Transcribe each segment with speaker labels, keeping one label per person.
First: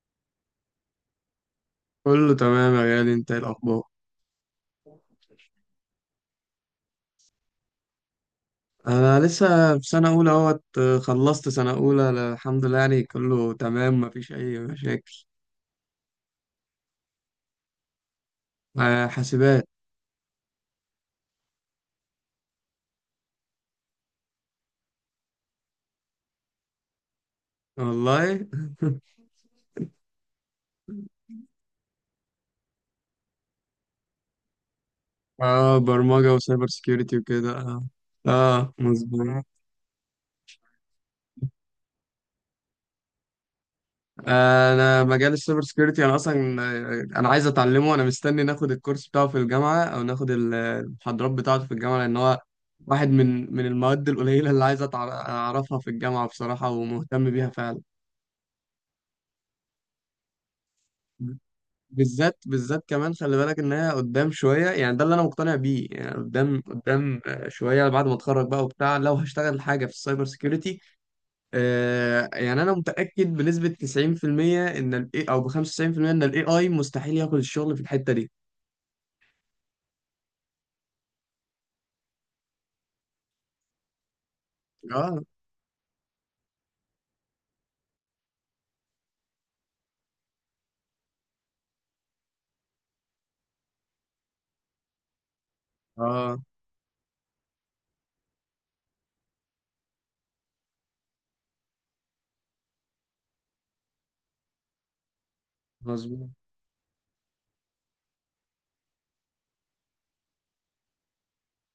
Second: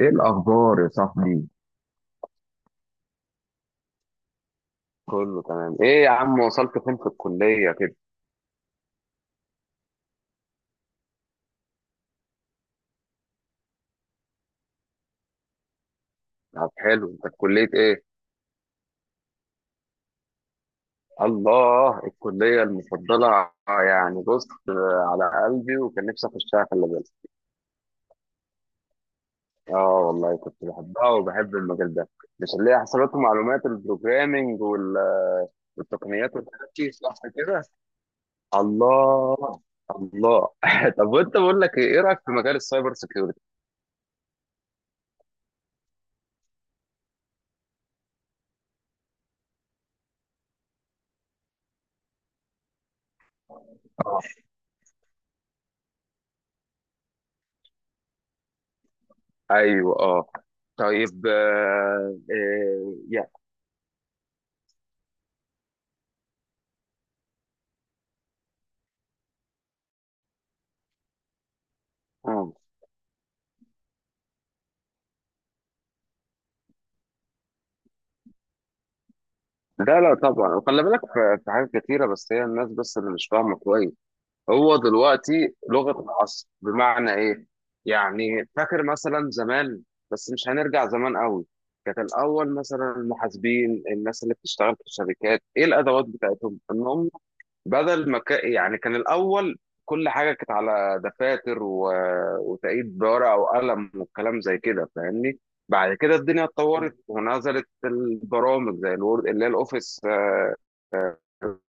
Speaker 1: ايه الاخبار يا صاحبي؟
Speaker 2: كله تمام يا غالي، انت ايه الاخبار؟
Speaker 1: كله تمام ايه يا عم، وصلت فين في الكلية كده؟
Speaker 2: انا لسه في سنه اولى اهوت. خلصت سنه اولى الحمد لله، يعني كله تمام مفيش اي مشاكل.
Speaker 1: طب حلو، انت في كلية ايه؟
Speaker 2: حاسبات.
Speaker 1: الله، الكلية المفضلة يعني. بص، على قلبي وكان نفسي اخشها، خلي بالك.
Speaker 2: والله.
Speaker 1: اه والله كنت بحبها وبحب المجال ده. مش اللي هي حسابات ومعلومات البروجرامينج
Speaker 2: اه، برمجه
Speaker 1: والتقنيات
Speaker 2: وسايبر
Speaker 1: والحاجات دي، صح
Speaker 2: سكيورتي وكده،
Speaker 1: كده؟
Speaker 2: اه. اه، مظبوط.
Speaker 1: الله الله طب وانت، بقول لك ايه، إيه رايك في مجال السايبر سيكيورتي؟
Speaker 2: انا مجال السايبر سكيورتي، انا اصلا انا عايز اتعلمه. انا مستني ناخد الكورس بتاعه في الجامعه او ناخد المحاضرات بتاعته في الجامعه، لان هو واحد من المواد القليله اللي عايز اعرفها في الجامعه بصراحه، ومهتم بيها فعلا.
Speaker 1: ايوه اه. طيب،
Speaker 2: بالذات بالذات كمان
Speaker 1: آه،
Speaker 2: خلي بالك انها قدام شويه، يعني ده اللي انا مقتنع بيه، يعني قدام قدام شويه بعد ما اتخرج بقى وبتاع، لو هشتغل حاجه في السايبر سيكيورتي.
Speaker 1: اه
Speaker 2: يعني انا متاكد بنسبه 90% ان الاي او ب 95% ان الاي اي مستحيل ياخد الشغل في الحته دي.
Speaker 1: لا لا طبعا. وخلي بالك، في حاجات كتيرة، بس هي الناس بس اللي مش فاهمة كويس. هو
Speaker 2: اه،
Speaker 1: دلوقتي لغة العصر، بمعنى ايه؟ يعني فاكر مثلا زمان، بس مش هنرجع زمان قوي. كانت الأول مثلا المحاسبين، الناس اللي بتشتغل في الشركات، ايه الأدوات
Speaker 2: اه،
Speaker 1: بتاعتهم؟ إن هم بدل ما يعني كان الأول كل حاجة كانت على دفاتر و... وتقييد بورقة وقلم والكلام زي كده، فاهمني. بعد كده
Speaker 2: مظبوط.
Speaker 1: الدنيا اتطورت ونزلت البرامج زي الوورد اللي هي الأوفيس.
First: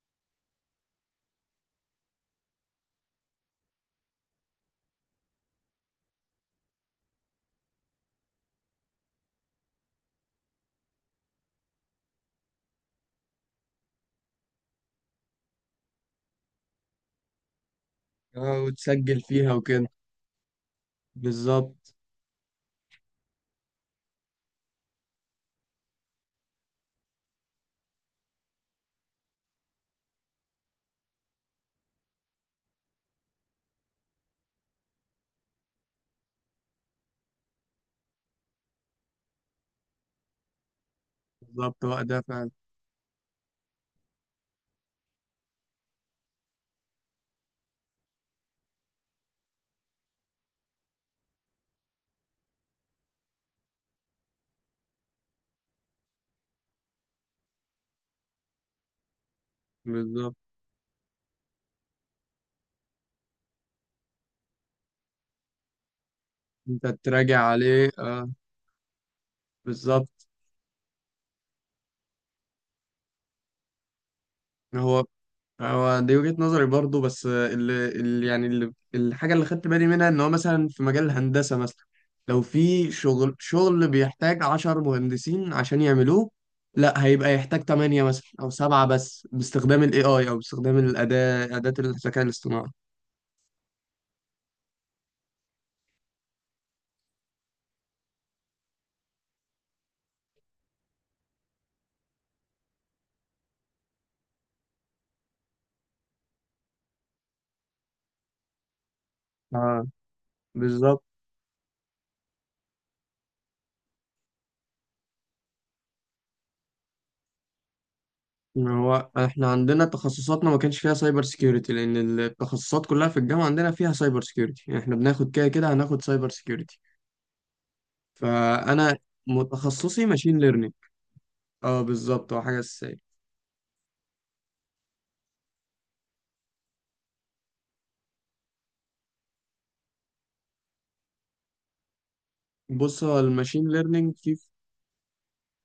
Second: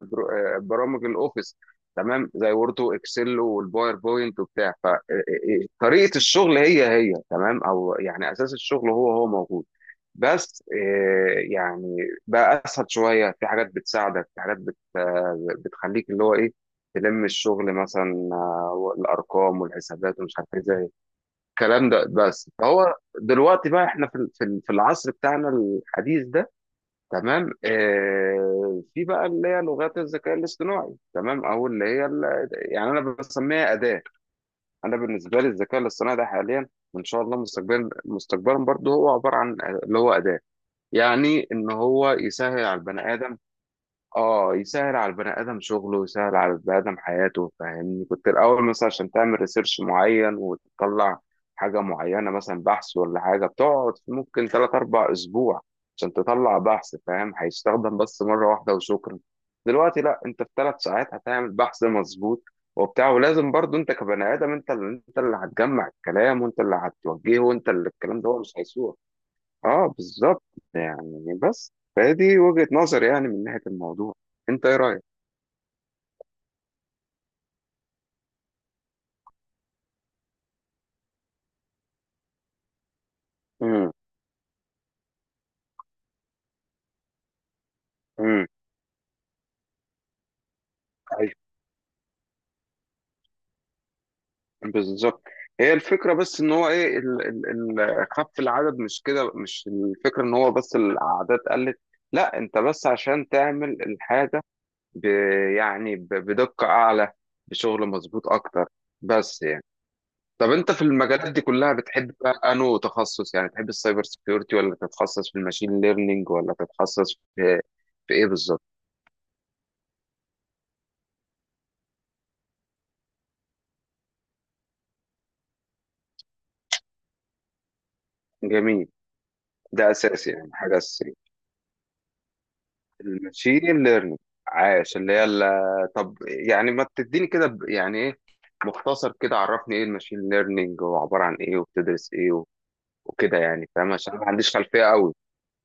Speaker 1: برامج الأوفيس، تمام، زي وورد وإكسل والباوربوينت وبتاع. فطريقة الشغل هي هي تمام، أو يعني أساس الشغل هو هو موجود، بس يعني بقى اسهل شويه، في حاجات بتساعدك، في حاجات بت آه، بتخليك اللي هو ايه، تلم الشغل مثلا،
Speaker 2: اه، وتسجل فيها
Speaker 1: الارقام
Speaker 2: وكده.
Speaker 1: والحسابات ومش عارف ايه، زي الكلام
Speaker 2: بالظبط.
Speaker 1: ده. بس فهو دلوقتي بقى احنا في العصر بتاعنا الحديث ده، تمام. في بقى اللي هي لغات الذكاء الاصطناعي، تمام، او يعني انا بسميها اداه. انا بالنسبه لي الذكاء الاصطناعي ده حاليا وان شاء الله مستقبلا، مستقبلا برضه، هو عباره عن اللي هو اداه. يعني ان
Speaker 2: بالظبط، هو
Speaker 1: هو
Speaker 2: ده فعلا.
Speaker 1: يسهل على البني ادم. اه يسهل على البني ادم شغله، يسهل على البني ادم حياته، فاهمني. كنت الاول مثلا عشان تعمل ريسيرش معين وتطلع حاجه معينه، مثلا بحث ولا حاجه، بتقعد ممكن 3 4 اسبوع عشان تطلع بحث فاهم. هيستخدم بس مره واحده وشكرا. دلوقتي لا،
Speaker 2: بالظبط،
Speaker 1: انت في 3 ساعات هتعمل بحث مظبوط وبتاع، ولازم برضو انت كبني ادم، انت انت اللي هتجمع الكلام، وانت اللي
Speaker 2: انت
Speaker 1: هتوجهه،
Speaker 2: تراجع
Speaker 1: وانت
Speaker 2: عليه،
Speaker 1: اللي الكلام
Speaker 2: اه.
Speaker 1: ده هو مش هيسوق. اه
Speaker 2: بالظبط.
Speaker 1: بالظبط. يعني بس فدي وجهة نظري، يعني من ناحية الموضوع. انت ايه رأيك؟
Speaker 2: هو هو دي وجهة نظري برضو، بس اللي يعني الحاجة اللي خدت بالي منها ان هو مثلا في مجال الهندسة مثلا لو في شغل
Speaker 1: امم.
Speaker 2: بيحتاج عشر مهندسين عشان يعملوه، لا هيبقى يحتاج تمانية مثلا
Speaker 1: امم.
Speaker 2: او سبعة بس باستخدام ال AI او باستخدام
Speaker 1: ايوه.
Speaker 2: أداة الذكاء الاصطناعي.
Speaker 1: بالظبط. هي الفكرة بس ان هو ايه ال خف العدد، مش كده، مش الفكرة ان هو بس الاعداد قلت. لا، انت بس عشان تعمل الحاجة، ب يعني بدقة اعلى، بشغل مظبوط اكتر. بس
Speaker 2: آه
Speaker 1: طب انت في
Speaker 2: بالظبط.
Speaker 1: المجالات دي كلها بتحب بقى انو تخصص، يعني تحب السايبر سيكيورتي، ولا تتخصص في الماشين ليرنينج، ولا تتخصص في ايه بالظبط؟
Speaker 2: ما هو احنا عندنا تخصصاتنا ما كانش فيها سايبر سيكيورتي، لان التخصصات كلها في الجامعة عندنا فيها سايبر سيكيورتي، يعني احنا بناخد كده كده هناخد سايبر سيكيورتي.
Speaker 1: جميل.
Speaker 2: فانا
Speaker 1: ده
Speaker 2: متخصصي
Speaker 1: اساسي
Speaker 2: ماشين
Speaker 1: يعني،
Speaker 2: ليرنينج.
Speaker 1: حاجه اساسيه
Speaker 2: اه، بالظبط هو حاجه اساسيه.
Speaker 1: الماشين ليرنينج. عاش. طب يعني ما تديني كده يعني ايه، مختصر كده، عرفني ايه الماشين ليرنينج وعباره عن ايه وبتدرس ايه
Speaker 2: بص هو
Speaker 1: وكده،
Speaker 2: الماشين
Speaker 1: يعني فاهم، عشان
Speaker 2: ليرنينج
Speaker 1: أنا ما
Speaker 2: فيه.
Speaker 1: عنديش خلفيه قوي.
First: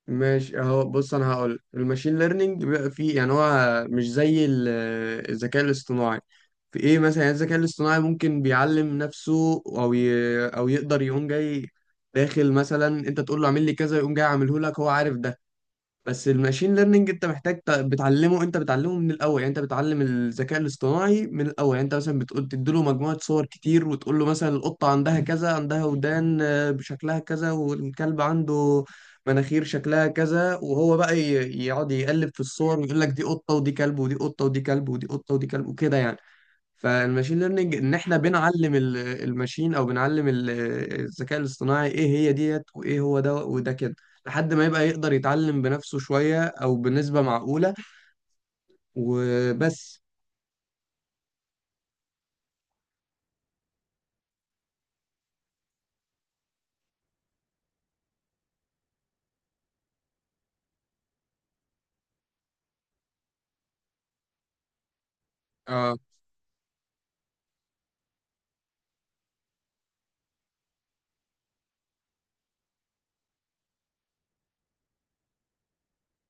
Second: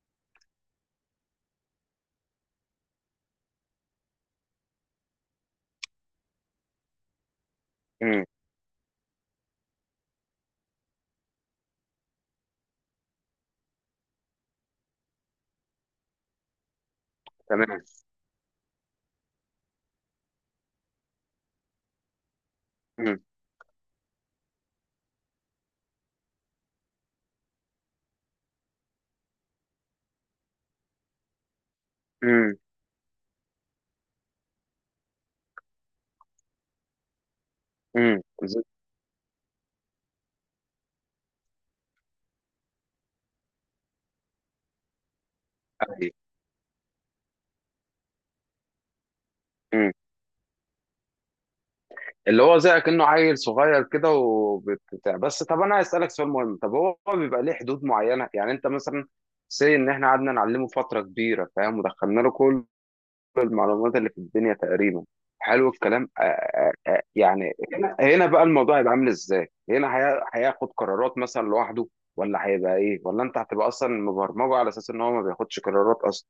Speaker 2: ماشي اهو، بص انا هقول الماشين ليرنينج بيبقى فيه، يعني هو مش زي الذكاء الاصطناعي في ايه مثلا. يعني الذكاء الاصطناعي
Speaker 1: امم.
Speaker 2: ممكن بيعلم نفسه او يقدر يقوم جاي داخل، مثلا انت تقول له اعمل لي كذا يقوم جاي عامله لك، هو عارف ده. بس الماشين ليرنينج انت محتاج
Speaker 1: تمام.
Speaker 2: بتعلمه، انت بتعلمه من الاول. يعني انت بتعلم الذكاء الاصطناعي من الاول، يعني انت مثلا بتقول تديله مجموعه
Speaker 1: امم.
Speaker 2: صور كتير وتقول له مثلا القطه عندها كذا، عندها ودان بشكلها كذا، والكلب عنده مناخير شكلها كذا، وهو بقى يقعد يقلب في
Speaker 1: امم.
Speaker 2: الصور ويقول لك دي قطه ودي كلب ودي قطه ودي كلب ودي قطه ودي كلب وكده يعني. فالماشين ليرنينج ان احنا بنعلم الماشين، او بنعلم الذكاء الاصطناعي ايه هي ديت وايه هو ده وده كده، لحد ما يبقى يقدر يتعلم بنفسه شوية او بنسبة معقولة.
Speaker 1: امم.
Speaker 2: وبس.
Speaker 1: اللي هو زي كأنه عيل صغير كده وبتاع. بس طب انا عايز اسالك سؤال مهم، طب هو بيبقى ليه حدود معينه؟ يعني انت مثلا، سي ان احنا قعدنا نعلمه فتره كبيره فاهم، ودخلنا له كل المعلومات اللي في الدنيا تقريبا، حلو
Speaker 2: اه،
Speaker 1: الكلام. يعني هنا بقى الموضوع هيبقى عامل ازاي؟ هنا هياخد قرارات مثلا لوحده، ولا هيبقى ايه، ولا انت هتبقى اصلا مبرمجه على اساس ان هو ما بياخدش قرارات اصلا؟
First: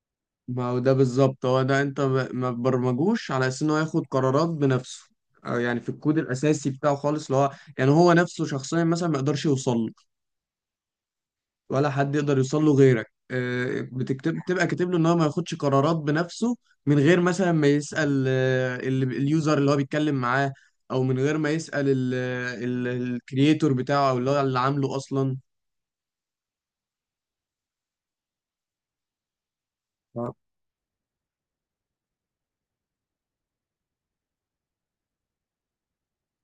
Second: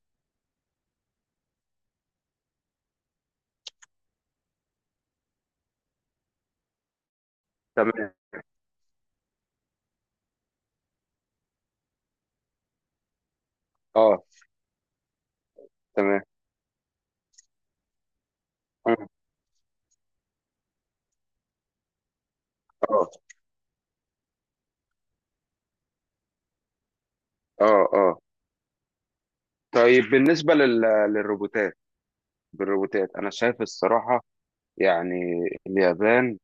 Speaker 2: ما هو ده بالظبط، هو ده، انت ما تبرمجوش على اساس ان هو ياخد قرارات بنفسه، أو يعني في الكود الاساسي بتاعه خالص اللي هو، يعني هو
Speaker 1: تمام.
Speaker 2: نفسه شخصيا مثلا ما يقدرش يوصل له، ولا حد يقدر يوصل له غيرك.
Speaker 1: اه
Speaker 2: بتكتب، بتبقى كاتب له ان هو ما ياخدش قرارات
Speaker 1: تمام.
Speaker 2: بنفسه، من غير مثلا ما يسأل
Speaker 1: اه.
Speaker 2: اليوزر اللي هو بيتكلم معاه، او من غير ما يسأل
Speaker 1: اه.
Speaker 2: الكرييتور بتاعه، او اللي هو اللي عامله اصلا.
Speaker 1: اه. طيب
Speaker 2: آه.
Speaker 1: بالنسبه للروبوتات. بالروبوتات انا شايف الصراحه، يعني اليابان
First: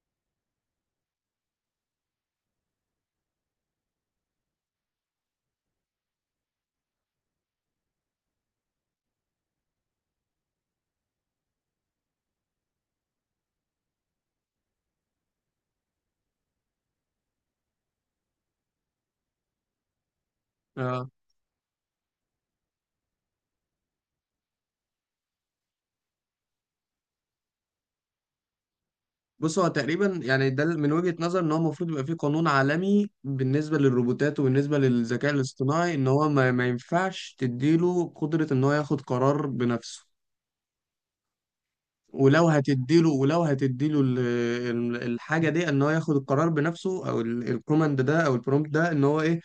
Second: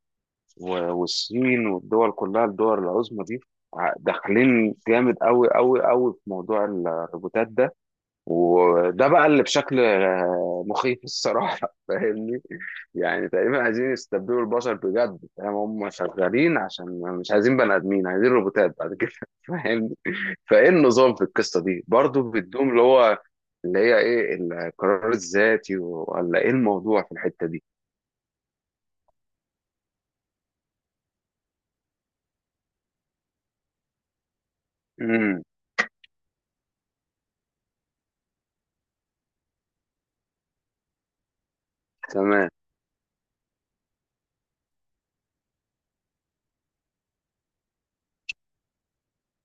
Speaker 1: والصين والدول كلها، الدول العظمى دي، داخلين جامد قوي قوي قوي في موضوع الروبوتات ده، وده بقى اللي بشكل مخيف الصراحه فاهمني. يعني تقريبا عايزين يستبدلوا البشر، بجد فاهم، هم شغالين عشان مش عايزين بني ادمين، عايزين روبوتات بعد كده فاهمني. فايه
Speaker 2: آه،
Speaker 1: النظام في القصه دي برضو، بيدوم اللي هو اللي هي ايه، القرار الذاتي، ولا ايه الموضوع في الحته دي؟
Speaker 2: بص هو تقريبا، يعني ده من وجهة نظر ان هو المفروض يبقى فيه قانون عالمي بالنسبة للروبوتات وبالنسبة للذكاء
Speaker 1: امم.
Speaker 2: الاصطناعي، ان هو ما ينفعش تديله قدرة ان هو ياخد قرار بنفسه. ولو
Speaker 1: تمام.
Speaker 2: هتديله ولو هتديله الحاجه دي، ان هو ياخد القرار بنفسه، او الكوماند ده او البرومبت ده ان هو ايه،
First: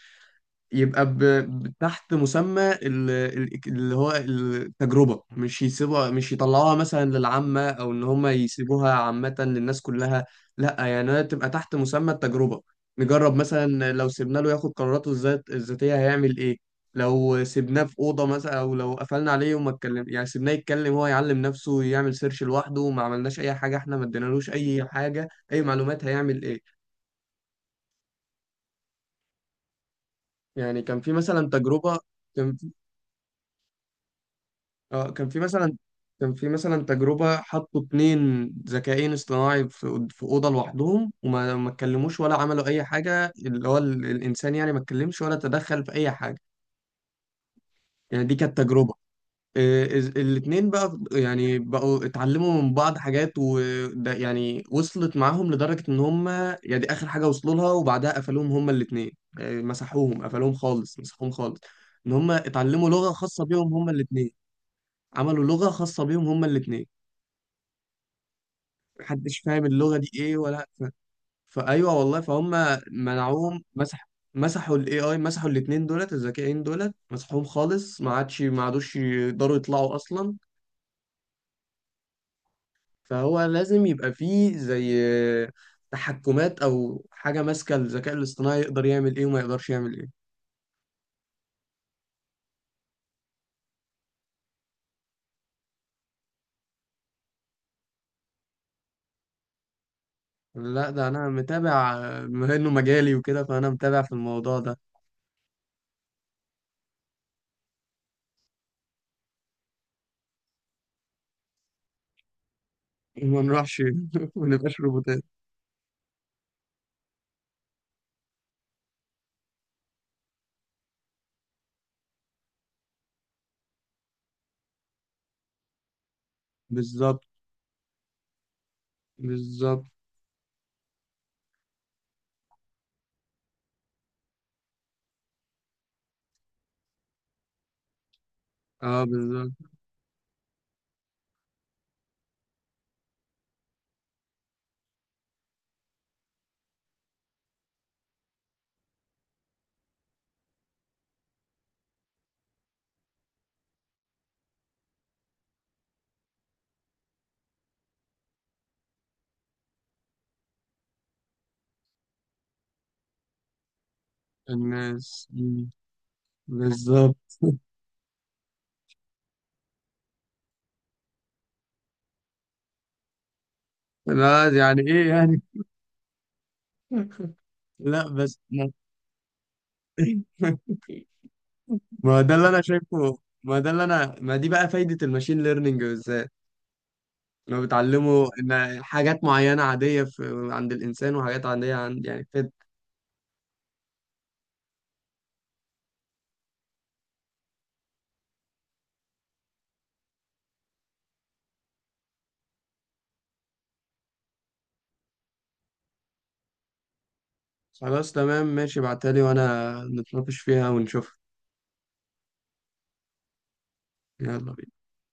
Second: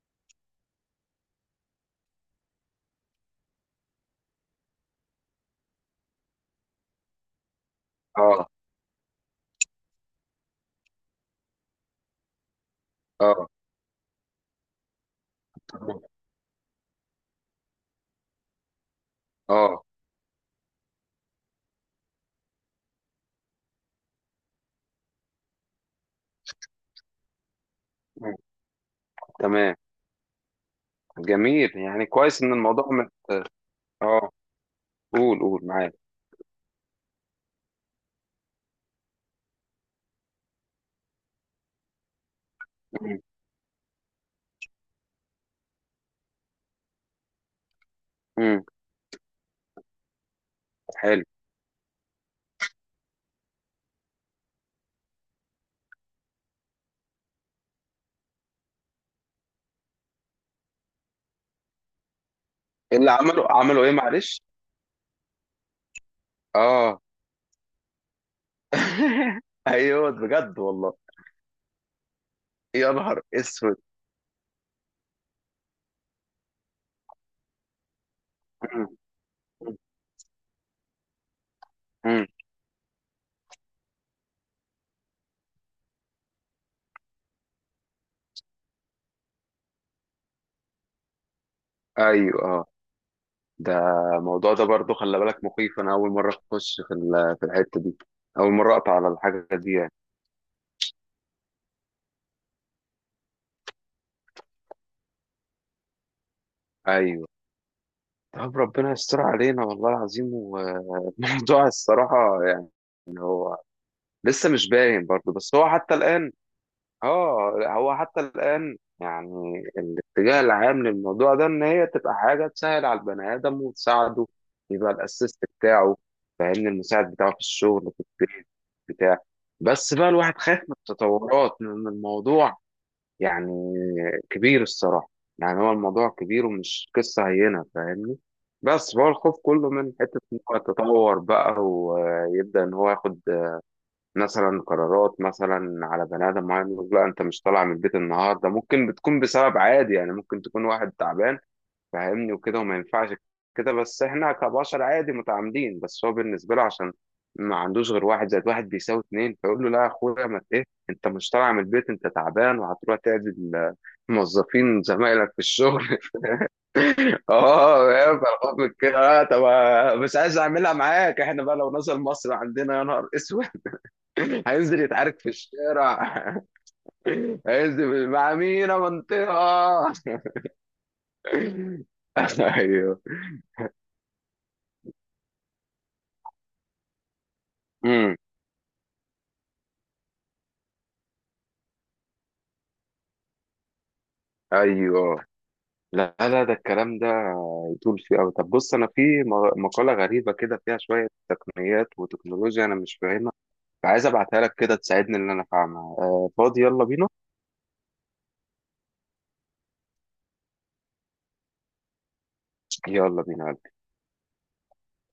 Speaker 2: يبقى تحت مسمى اللي هو التجربة، مش يسيبوها، مش يطلعوها مثلا للعامة، أو إن هم
Speaker 1: اه.
Speaker 2: يسيبوها عامة للناس كلها. لا، يعني هي تبقى تحت مسمى التجربة. نجرب
Speaker 1: اه.
Speaker 2: مثلا لو سيبنا له ياخد قراراته الذاتية هيعمل إيه، لو سيبناه في أوضة مثلا، أو لو قفلنا عليه وما
Speaker 1: اه.
Speaker 2: اتكلم، يعني سيبناه يتكلم هو، يعلم نفسه، يعمل سيرش لوحده، وما عملناش أي حاجة، إحنا ما ادينالوش أي حاجة، أي معلومات، هيعمل إيه.
Speaker 1: مم. تمام.
Speaker 2: يعني كان في مثلا
Speaker 1: جميل،
Speaker 2: تجربة.
Speaker 1: يعني كويس ان الموضوع مت... اه.
Speaker 2: اه، كان
Speaker 1: قول
Speaker 2: في
Speaker 1: قول
Speaker 2: مثلا
Speaker 1: معاك.
Speaker 2: كان في مثلا تجربة حطوا اتنين ذكاءين اصطناعي في أوضة لوحدهم، وما ما اتكلموش ولا عملوا أي
Speaker 1: مم.
Speaker 2: حاجة. اللي هو الإنسان يعني ما اتكلمش ولا تدخل في أي حاجة. يعني دي كانت
Speaker 1: مم.
Speaker 2: تجربة. الاتنين بقى
Speaker 1: حلو.
Speaker 2: يعني بقوا اتعلموا من بعض حاجات، وده يعني وصلت معاهم لدرجة إن هما، يعني دي آخر حاجة وصلوا لها وبعدها قفلوهم هما الاتنين. مسحوهم، قفلوهم خالص، مسحوهم خالص. إن هما اتعلموا
Speaker 1: اللي
Speaker 2: لغة خاصة
Speaker 1: عملوا،
Speaker 2: بيهم
Speaker 1: عملوا ايه
Speaker 2: هما الاتنين.
Speaker 1: معلش؟
Speaker 2: عملوا لغة خاصة بيهم هما الاتنين.
Speaker 1: اه
Speaker 2: محدش فاهم اللغة دي
Speaker 1: ايوه،
Speaker 2: ايه
Speaker 1: بجد والله.
Speaker 2: فايوه والله، فهم.
Speaker 1: يا نهار
Speaker 2: منعوهم
Speaker 1: اسود.
Speaker 2: مسح مسحوا الاي اي، مسحوا الاتنين دولت الذكيين دولت، مسحوهم خالص. ما عادوش
Speaker 1: مم.
Speaker 2: يقدروا يطلعوا اصلا.
Speaker 1: مم.
Speaker 2: فهو لازم يبقى فيه زي تحكمات او حاجة ماسكة الذكاء الاصطناعي يقدر يعمل ايه وما يقدرش يعمل ايه.
Speaker 1: ايوه اه. ده الموضوع ده برضه خلي بالك مخيف، انا اول مره اخش في الحته دي، اول مره اقطع على الحاجه دي يعني.
Speaker 2: لا، ده انا متابع، بما انه مجالي وكده فانا متابع في الموضوع ده.
Speaker 1: ايوه. طب ربنا يستر علينا والله العظيم. والموضوع الصراحه يعني.
Speaker 2: ما
Speaker 1: هو
Speaker 2: نروحش، ما
Speaker 1: لسه مش
Speaker 2: نبقاش
Speaker 1: باين
Speaker 2: روبوتات.
Speaker 1: برضه، بس هو حتى الان، اه هو حتى الان، يعني الاتجاه العام للموضوع ده ان هي تبقى حاجه تسهل على البني ادم وتساعده، يبقى الاسيست بتاعه، فاهمني، المساعد
Speaker 2: بالظبط.
Speaker 1: بتاعه في الشغل في البيت بتاع.
Speaker 2: بالظبط.
Speaker 1: بس بقى الواحد خايف من التطورات، من الموضوع يعني كبير الصراحة. يعني هو الموضوع كبير ومش قصة هينة، فاهمني. بس
Speaker 2: اه،
Speaker 1: هو الخوف
Speaker 2: بالظبط.
Speaker 1: كله من حتة إن هو يتطور بقى ويبدأ إن هو ياخد مثلا قرارات مثلا على بني آدم معين، يقول لا أنت مش طالع من البيت النهاردة. ممكن بتكون بسبب عادي، يعني ممكن تكون واحد تعبان، فاهمني، وكده، وما ينفعش كده. بس احنا كبشر عادي متعامدين، بس هو بالنسبه له، عشان ما عندوش غير واحد زائد واحد بيساوي اتنين، فيقول له لا يا اخويا، ما ت- ايه، انت مش طالع من البيت، انت تعبان وهتروح تعدل موظفين
Speaker 2: الناس.
Speaker 1: زمايلك في الشغل
Speaker 2: بالظبط.
Speaker 1: اه فاهم؟ فالخوف من كده. طب، مش عايز اعملها معاك، احنا بقى لو نزل مصر عندنا يا نهار اسود
Speaker 2: لا،
Speaker 1: هينزل
Speaker 2: يعني ايه
Speaker 1: يتعارك في
Speaker 2: يعني.
Speaker 1: الشارع
Speaker 2: لا
Speaker 1: هينزل مع
Speaker 2: بس
Speaker 1: مين
Speaker 2: ما
Speaker 1: يا منطقه
Speaker 2: ما ده اللي انا
Speaker 1: ايوه.
Speaker 2: شايفه. ما ده اللي انا ما دي بقى فايدة الماشين ليرنينج بالذات، لو بتعلمه ان حاجات معينة عادية في عند الانسان، وحاجات عادية عند، يعني كده.
Speaker 1: ايوه. لا لا، ده الكلام ده يطول فيه قوي. طب بص، انا في مقاله غريبه كده فيها شويه تقنيات وتكنولوجيا انا مش فاهمها، فعايز ابعتها لك كده تساعدني ان انا افهمها. آه فاضي؟ يلا بينا.
Speaker 2: خلاص تمام ماشي، ابعتها لي وانا نتناقش فيها ونشوف.
Speaker 1: يلا بينا.
Speaker 2: يلا بينا.